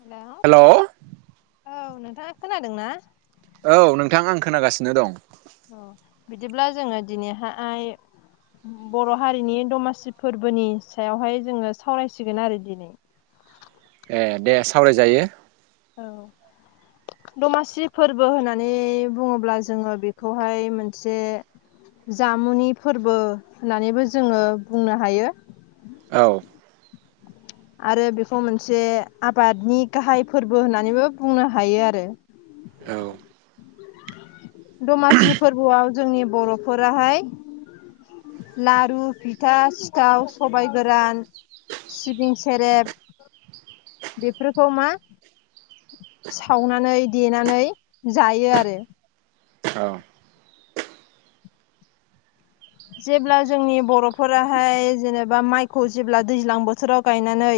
हेल' औ नोंथाङा खोनादों ना औ नोंथां आं खोनागासिनो दं बिदिब्ला जोङो दिनैहा आय बर' हारिनि दमासि फोरबोनि सायावहाय जोङो सावरायसिगोन आरो दिनै ए दे सावरायजायो औ दमासि फोरबो होननानै बुङोब्ला जोङो बेखौहाय मोनसे जामुनि फोरबो होननानैबो जोङो बुंनो हायो औ आरो बेखौ मोनसे आबादनि गाहाय फोरबो होननानैबो बुंनो हायो आरो औ दमासि फोरबोआव जोंनि बर'फोराहाय लारु फिथा सिथाव सबाय गोरान सिबिं सेरेब बेफोरखौ मा सावनानै देनानै जायो आरो औ जेब्ला जोंनि बर'फोराहाय जेनेबा माइखौ जेब्ला दैज्लां बोथोराव गायनानै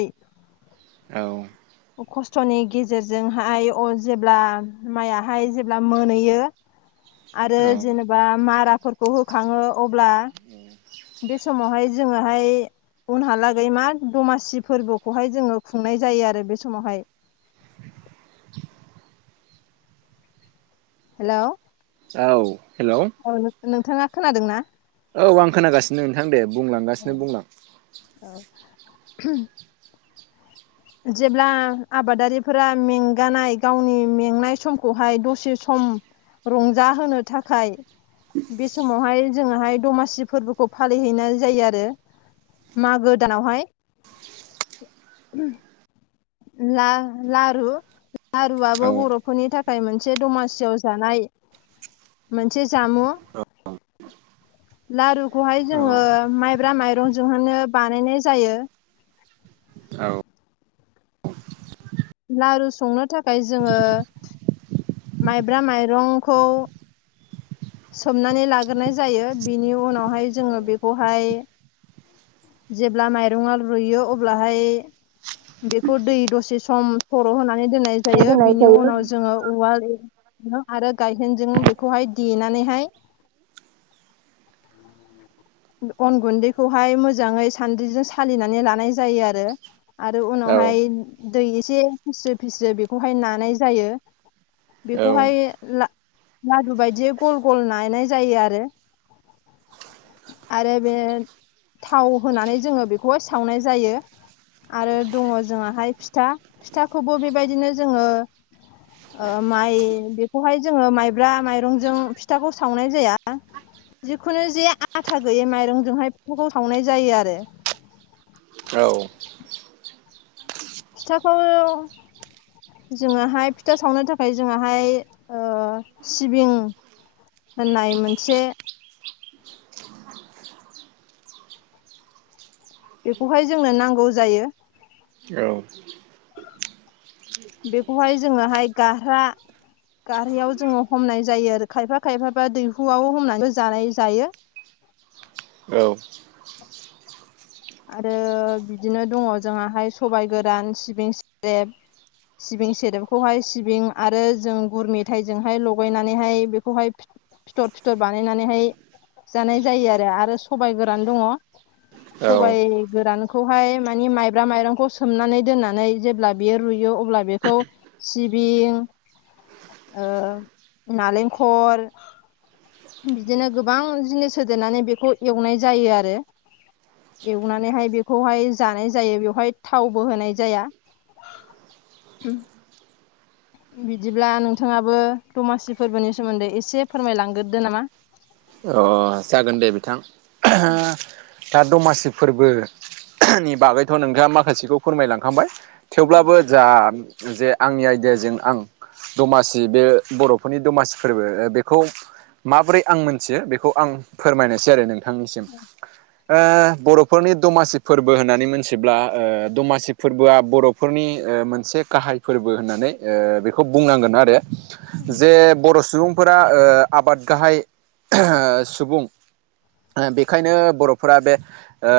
औ खस्थ'नि गेजेरजोंहाय आं जेब्ला माइआहाय जेब्ला मोनहैयो आरो औ जेनेबा माराफोरखौ होखाङो अब्ला बे समावहाय जोङोहाय उनहालागै मा दमासि फोरबोखौहाय जोङो खुंनाय जायो आरो बे समावहाय। हेलौ औ हेल' औ नों नोंथाङा खोनादों ना? औ आं खोनागासिनो नोंथां दे औ बुंलांगासिनो बुंलां [inaudible] जेब्ला आबादारिफोरा मेंगानाय गावनि मेंनाय समखौहाय दसे सम रंजाहोनो थाखाय बे समावहाय जोङोहाय दमासि फोरबोखौ फालिहैनाय जायो आरो मागो दानावहाय ला लारु लारुआबो औ बर'फोरनि थाखाय मोनसे दमासियाव जानाय मोसे जामु लारुखौहाय औ जोङो माइब्रा माइरंजोंनो बानायनाय जायो। औ लारु संनो थाखाय जोङो माइब्रा माइरंखौ सोमनानै लाग्रोनाय जायो बिनि उनावहाय जोङो बेखौहाय जेब्ला माइरंआ रुइयो अब्लाहाय बेखौ दै दसे सम थर' होनानै दोननाय जायो होनाय बिनि जायो उनाव जोङो उवाल आरो गायहेनजों बेखौहाय देनानैहाय अन गुनदैखौ फाय मोजाङै सान्द्रिजों सालिनानै लानाय जायो आरो। आरो औ उनावहाय दै एसे फिस्रो फिस्रो बेखौहाय नानाय जायो। औ बेखौहाय ला लादु बायदियै गल गल नायनाय जायो आरो। आरो बे थाव होनानै जोङो बेखौहाय सावनाय जायो। आरो दङ जोंआहाय फिथा फिथाखौबो बेबायदिनो जोङो ओ माइ बेखौहाय जोङो माइब्रा माइरंजों फिथाखौ सावनाय जाया। जिखुनु जे आथा गैयै माइरंजोंहाय फिथखौ सावनाय जायो आरो। औ। फिथाखौ जोङाहाय फिथा सावनो थाखाय जोंहाय ओ सिबिं होननाय मोनसे बेखौहाय जोंनो नांगौ जायो। औ। बेखौहाय जोङोहाय गारहा गारहायाव जोङो हमनाय जायो आरो खायफा खायफाबा दैहुआव हमनानै जानाय जायो। औ। आरो बिदिनो दङ जोंहा सबायाइ गोरान सिबिं स्रेब। सिबिं सरेबखौहाय सिबिं आरो जों गुर मेथाइजोंहाय लगायनानैहाय बेखौहाय फिथर फिथर बानायनानैहाय जानाय जायो आरो आरो सबायाइ गोरान दङ। सबायाइ गोरानखौहाय मानि माइब्रा माइरंखौ सोमनानै दोननानै जेब्ला बेयो रुयो अब्ला बेखौ सिबिं औ नालेंखल बिदिनो गोबां जिनिस होदेरनानै बेखौ एवनाय जायो आरो। एवनानैहाय बेखौहाय जानाय जायो बेवहाय थावबो होनाय जाया। उम। बिदिब्ला नोंथाङाबो दमासि फोर्बोनि सोमोन्दै एसे फोरमायलांगोरदो नामा? अ जागोन दे बिथां। दा दमासि फोर्बो नि बागैथ' नोंथाङा माखासेखौ फोरमायलांखांबाय थेवब्लाबो जा जे आंनि आइडियाजों आं दमासि बे बर'फोरनि दमासि फोर्बो बेखौ माबोरै आं मोन थियो बेखौ आं फोरमायनोसै आरो नोंथांनिसिम। ओ बर'फोरनि दमासि फोर्बो होननानै मोनथिब्ला ओ दमासि फोर्बोआ बर'फ फोरनि ओ मोनसे गाहाय फोर्बो होननानै बेखौ बुंनांगोन आरो जे बर' सुबुंफोरा ओ आबाद गाहाय सुबुं बेखायनो बर'फोरा बे ओ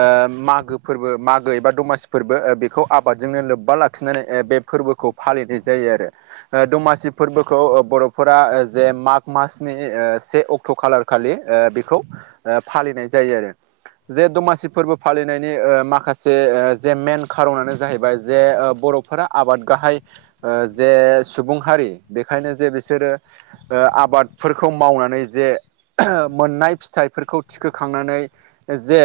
मागो फोर्बो मागो एबा दमासि फोर्बो बेखौ आबादजोंनो लोब्बा लाखिनानै बेप फोर्बोखौ फालिनाय जायो आरो। ओ दमासि फोर्बोखौ बर'फोरा जे माग मासनि ओ से अक्ट' अक्ट' खालार खालि ओ बेखौ फालिनाय जायो आरो। जे दमासि फोर्बो फालिनायनि माखासे जे मेन खारनानो जाहैबाय जे बर' फोरा आबाद गाहाय ओ जे सुबुं हारि बेखायनो जे बिसोरो ओ आबादफोरखौ मावनानै जे मोननाय फिथाइफोरखौ थिखोखांनानै जे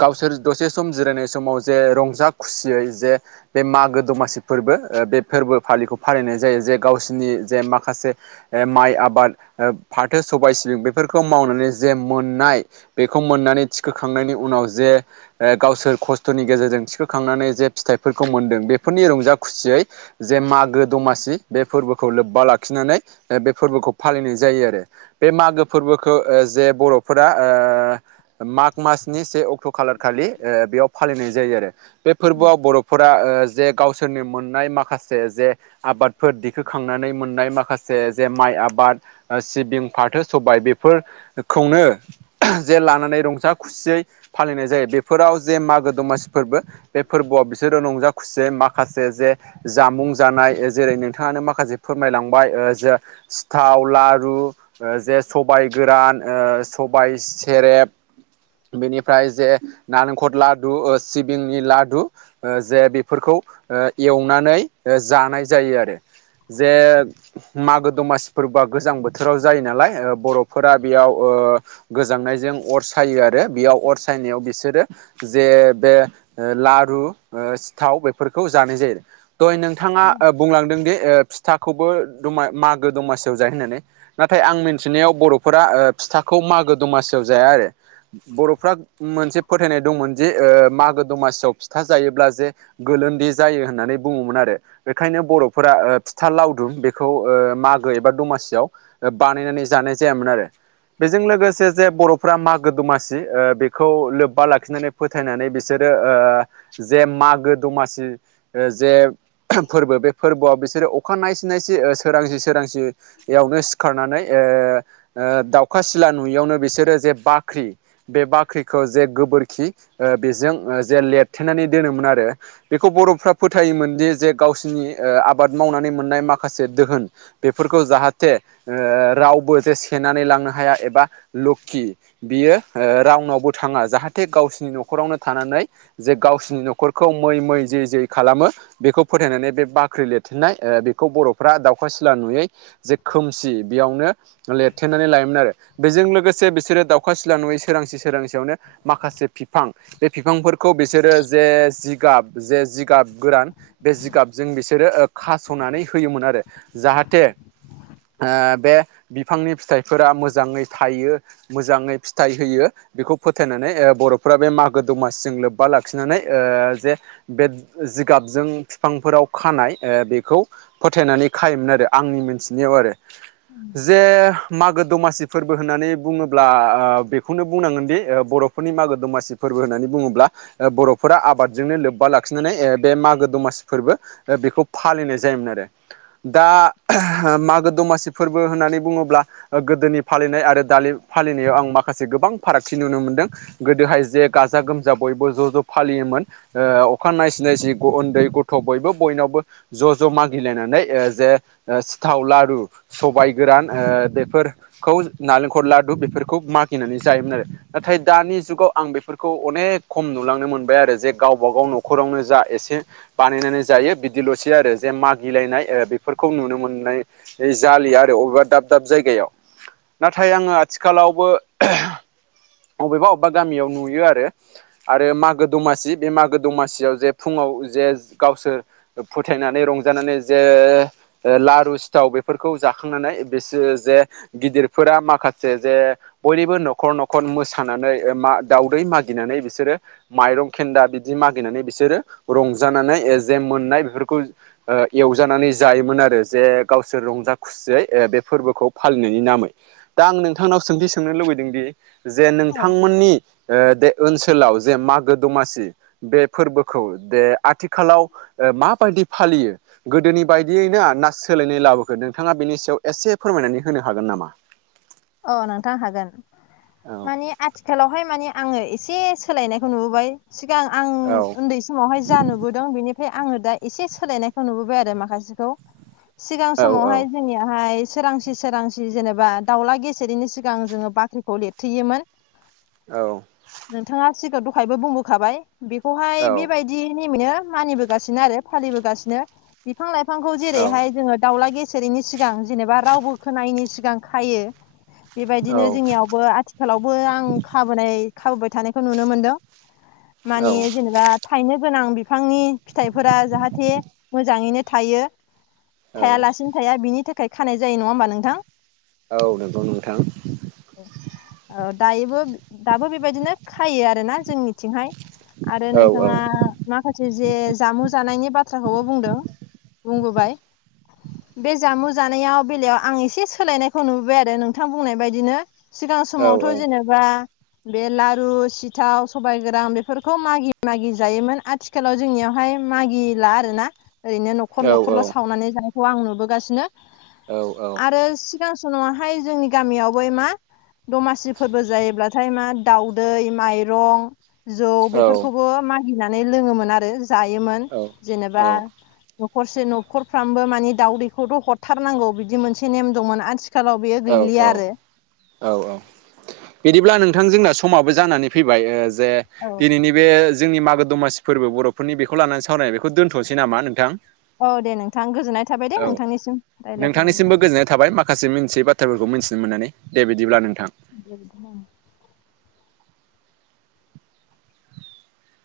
गावसोर दसे सम जिरायनाय समाव जे रंजा खुसियै जे बे मागो दमासि फोर्बो ओ बे फोर्बो फालिखौ फालिनाय जायो जे गावसिनि जे माखासे ए माइ आबाद ओ फाथो सबाय सिबिं बेफोरखौ मावनानै जे मोननाय बेखौ मोननानै थिखोखांनायनि उनाव जे ए गावसोर खस्थ'नि गेजेरजों थिखोखांनानै जे फिथाइफोरखौ मोन्दों बेफोरनि रंजा खुसियै जे मागो दमासि बे फोर्बोखौ लोब्बा लाखिनानै बे फोर्बोखौ फालिनाय जायो आरो। बे मागो फोर्बोखौ जे बर'फोरा ओ माग मासनि से अक्ट' खालार खालि ओ बेयाव फालिनाय जायो आरो। बे फोर्बोआव बर' फोरा जे गावसोरनि मोननाय माखासे जे आबादफोर दिखोखांनानै मोननाय माखासे जे माइ आबाद सिबिं फाथो सबबाय बेफोरखौनो जे लानानै रंजा खुसियै फालिनाय जायो बेफोराव जे मागो दमासि फोर्बो बे फोर्बोआव बिसरो रंजा खुसियै माखासे जे जामुं जानाय जेरै नोंथाङानो माखासे फोरमायलांबाय ओ जो सिथाव, लारु जे सबाय गोरान ओ सबाय सेरेब बेनिफ्राय जे नारेंखर लादु ओ सिबिंनि लादु ओ जे बेफोरखौ ओ एवनानै जानाय जायो आरो। जे मागो दमासि फोर्बोआ गोजां बोथोराव जायो नालाय ओ बर'फोरा बेयाव ओ गोजांनायजों अर सायो आरो बेयाव अर सायनायाव बिसोरो जे बे ओ लारु ओ सिथाव बेफोरखौ जानाय जायो। दहाय नोंथाङा ओ बुंलांदों दि ओ फिथाखौबो दमा मागो दमासियाव जायो होननानै नाथाय आं मिन्थिनायाव बर'फोरा ओ फिथाखौ मागो दमासियाव जाया आरो। बर'फ्रा मोनसे फोथायनाय दंमोन जे ओ मागो दमासियाव फिथा जायोब्ला जे गोलोन्दै जायो होननानै बुङोमोन आरो। बेखायनो बर'फोरा ओ फिथा लावदुम बेखौ ओ मागो एबा दमासियाव बानायनानै जानाय जायामोन आरो। बेजों लोगोसे जे बर'फ्रा मागो दमासि ओ बेखौ लोब्बा लाखिनानै फोथायनानै बिसोरो ओ जे मागो दमासि ओ जे फोर्बो बे फोर्बोआव बिसोरो अखा नायसि नायसि ओ सोरांसि सोरांसियावनो [unintelligible] ओ ओदाउखा सिला नुययावनो बिसोरो जे बाख्रि बे बाख्रिखौ जे गोबोरखि ओ बेजों ओ जे लेरथेनानै दोनोमोन आरो। बेखौ बर'फ्रा फोथायोमोनदि जे गावसिनि ओ आबाद मावनानै मोननाय माखासे दोहोन बेफोरखौ जाहाथे ओ रावबो जे सेनानै लांनो हाया एबा लखि बियो ओ राउनावबो थाङा जाहाथे गावसिनि न'खरावनो थानानै जे गावसिनि न'खरखौ मै मै जै जै खालामो। बेखौ फोथायनानै बे बाख्रि लिरथेनाय ओ बेखौ बर'फ्रा दावउखा सिला नुयै जे खोम सि बेयावनो लेरथेनानै लायोमोन आरो। बेजों लोगोसे बिसोरो दावउखा सिला नङै सोरांसि सोरांसियावनो माखासे फिफां बे फिफांफोरखौ बिसोरो जे जिगाब जे जिगाब गोरान बे जिगाबजों बिसोरो ओ खास'नानै होयोमोन आरो। जाहाथे ओ बे बिफांनि फिथाइफोरा मोजाङै थायो मोजाङै फिथाइ होयो बेखौ फोथायनानै ओ बर'फोरा बे मागो दमासिजों लोब्बा लाखिनानै ओ जे बे जिगाबजों फिफांफोराव खानाय बेखौ फोथायनानै खायोमोन आरो आंनि मोन्थिनायाव आरो। उम। जे मागो दमासि फोर्बो होननानै बुङोब्ला बेखौनो बुंनांगोनदि ओ बर' फोरनि मागो दमासि फोर्बो होननानै बुङोब्ला ओ बर'फोरा आबादजोंनो लोब्बा लाखिनानै बे मागो दमासि फोर्बो ओ बेखौ फालिनाय जायोमोन आरो। दा मागो दमासि फोर्बो होननानै बुङोब्ला ओ गोदोनि फालिनाय आरो दालि फालिनायाव आं माखासे गोबां फारागथि नुनो मोनदों। गोदोहाय जे गाजा गोमजा बयबो ज' ज' फालियोमोन ओ अखा नायसि नायसि उन्दै गथ' बयबो बयनावबो ज' ज' मागिलायनानै ओ जे ओ सिथाव लारु सबाय गोरान ओ बेफोरखौ नालेंखर लादु बेफोरखौ मागिनानै जायोमोन आरो। नाथाय दानि जुगाव आं बेफोरखौ अनेक खम नुलांनो मोनबाय आरो जे गावबा गाव न'खरावनो जा एसे बानायनानै जायो बिदिल'सै आरो जे मागिलायनाय ओ बेफोरखौ नुनो मोननाय जालिया आरो अबेबा दाब दाब जायगायाव। नाथाय आङो आथिखालावबो बबेबा अबेबा गामियाव नुयो आरो। आरो मागो दमासि बे मागो दमासियाव जे फुङाव जे गावसोर फोथायनानै रंजानानै जे लारु सिथाव बे फोरखौ जाखांनानै बिसोरो जे गिदिरफोरा माखासे जे बयनिबो न'खर न'खर मोसानानै मा दावदै मागिनानै बिसोरो माइरं खेन्दा बिदि मागिनानै बिसोरो रंजानानै जे मोननाय बेफोरखौ ओ एवजानानै जायोमोन आरो जे गाव सोर रंजा खुसियै ओ बे फोरबोखौ फालिनायनि नामै दा आं नोंथांनाव सोंथि सोंनो लुबैदों दि जे औ नोंथांमोननि ओ बे ओनसोलाव जे मागो दमासि बे फोरबोखौ दे आथिखालाव ओ माबायदि फालियो गोदोनि बायदियै ना ना सोलायनाय लाबोखो नोंथाङा बेनि सायाव एसे फोरमायनानै होनो हागोन नामा? अ नोंथां हागोन। औ मानि आथिखालावहाय माने आङो एसे सोलायनायखौ नुबोबाय सिगां आं औ। उन्दै समावहाय जा नुबोदों बेनिफ्राय आङो दा एसे सोलायनायखौ नुबोबाय आरो माखासेखौ। सिगां औ समावहाय जोंनियाहाय सोरांसि सोरांसि जेनेबा दावला गे सिरिनि सिगां जोङो बाख्रिखौ लिरथेयोमोन। औ। नोंथाङा सिगाङाव दहायबो बुंबोखाबाय बेखौहाय औ बेबाय बिदि नेमैनो मानिबोगासिनो आरो फालिबोगासिनो बिफां लाइफांखौ जेरैहाय जोङो दावला गे सेरैनि सिगां जेनेबा रावबो खोनायैनि सिगां खायो बेबायदिनो जोंनियावबो आथि लावबो आं खाबोनाय खाबोबाय थानायखौ नुनो मोनदों औ मानि जेनेबा थायनो गोनां बिफांनि फिथाइफोरा जाहाथे मोजाङैनो थायो। थायालासिनो थाया बिनि थाखाय खानाय जायो नङा होमबा नोंथां। औ नंगौ नोंथां। औ दायोबो दाबो बेबायदिनो खायो आरोना जोंनि थिंहाय आरो औ नोंथाङा माखासे जे जामु जानायनि बाथ्राखौबो बुंदों बुंबोबाय बे जामु जानायाव बेलायाव आं एसे सोलायनायखौ नुबोबाय आरो नों थां बुंनाय बायदिनो सिगां औ समावथ' औ जेनेबा बे लारु सिथाव सबाइ गोरान बेफोरखौ मागि मागि जायोमोन आथि खालाव जोंनियावहाय मागिला आरो ना ओरैनो न' खर औ न'खरल' सावनानै जानायखौ आं नुबोगासिनो। औ औ। आरो सिगां सम नावाहाय जोंनि गामियाव बै मा दमासि फोरबो जायोब्लाथाय मा दाउदै माइरं जौ बेफोरखौबो मागिनानै लोङोमोन आरो जायोमोन औ जेनेबा न'खरसे न'खरफ्रामबो मानि दावदैखौथ' हरथारनांगौ बिदि मोनसे नेम दंमोन आथिखालाव बे औ औ। औ औ बिदिब्ला नोंथां जोंना समाबो जानानै फैबाय ओ जे औ दिनैनि बे जोंनि मागो दमासि फोरबो बर' बेफोरनि बेखौ लानानै सावरायनाय बेखौ दोनथ'नोसै नामा नोंथां? औ दे नोंथां गोजोननाय थाबाय दे औ नोंथांनिसिम रायलायफानायनि नोंथांनिसिमबो थाखाय। गोजोननाय थाबाय माखासे मिथियै बाथ्राफोरखौ मिथिनो मोननानै दे बिदिब्ला नोंथां। [unintelligible]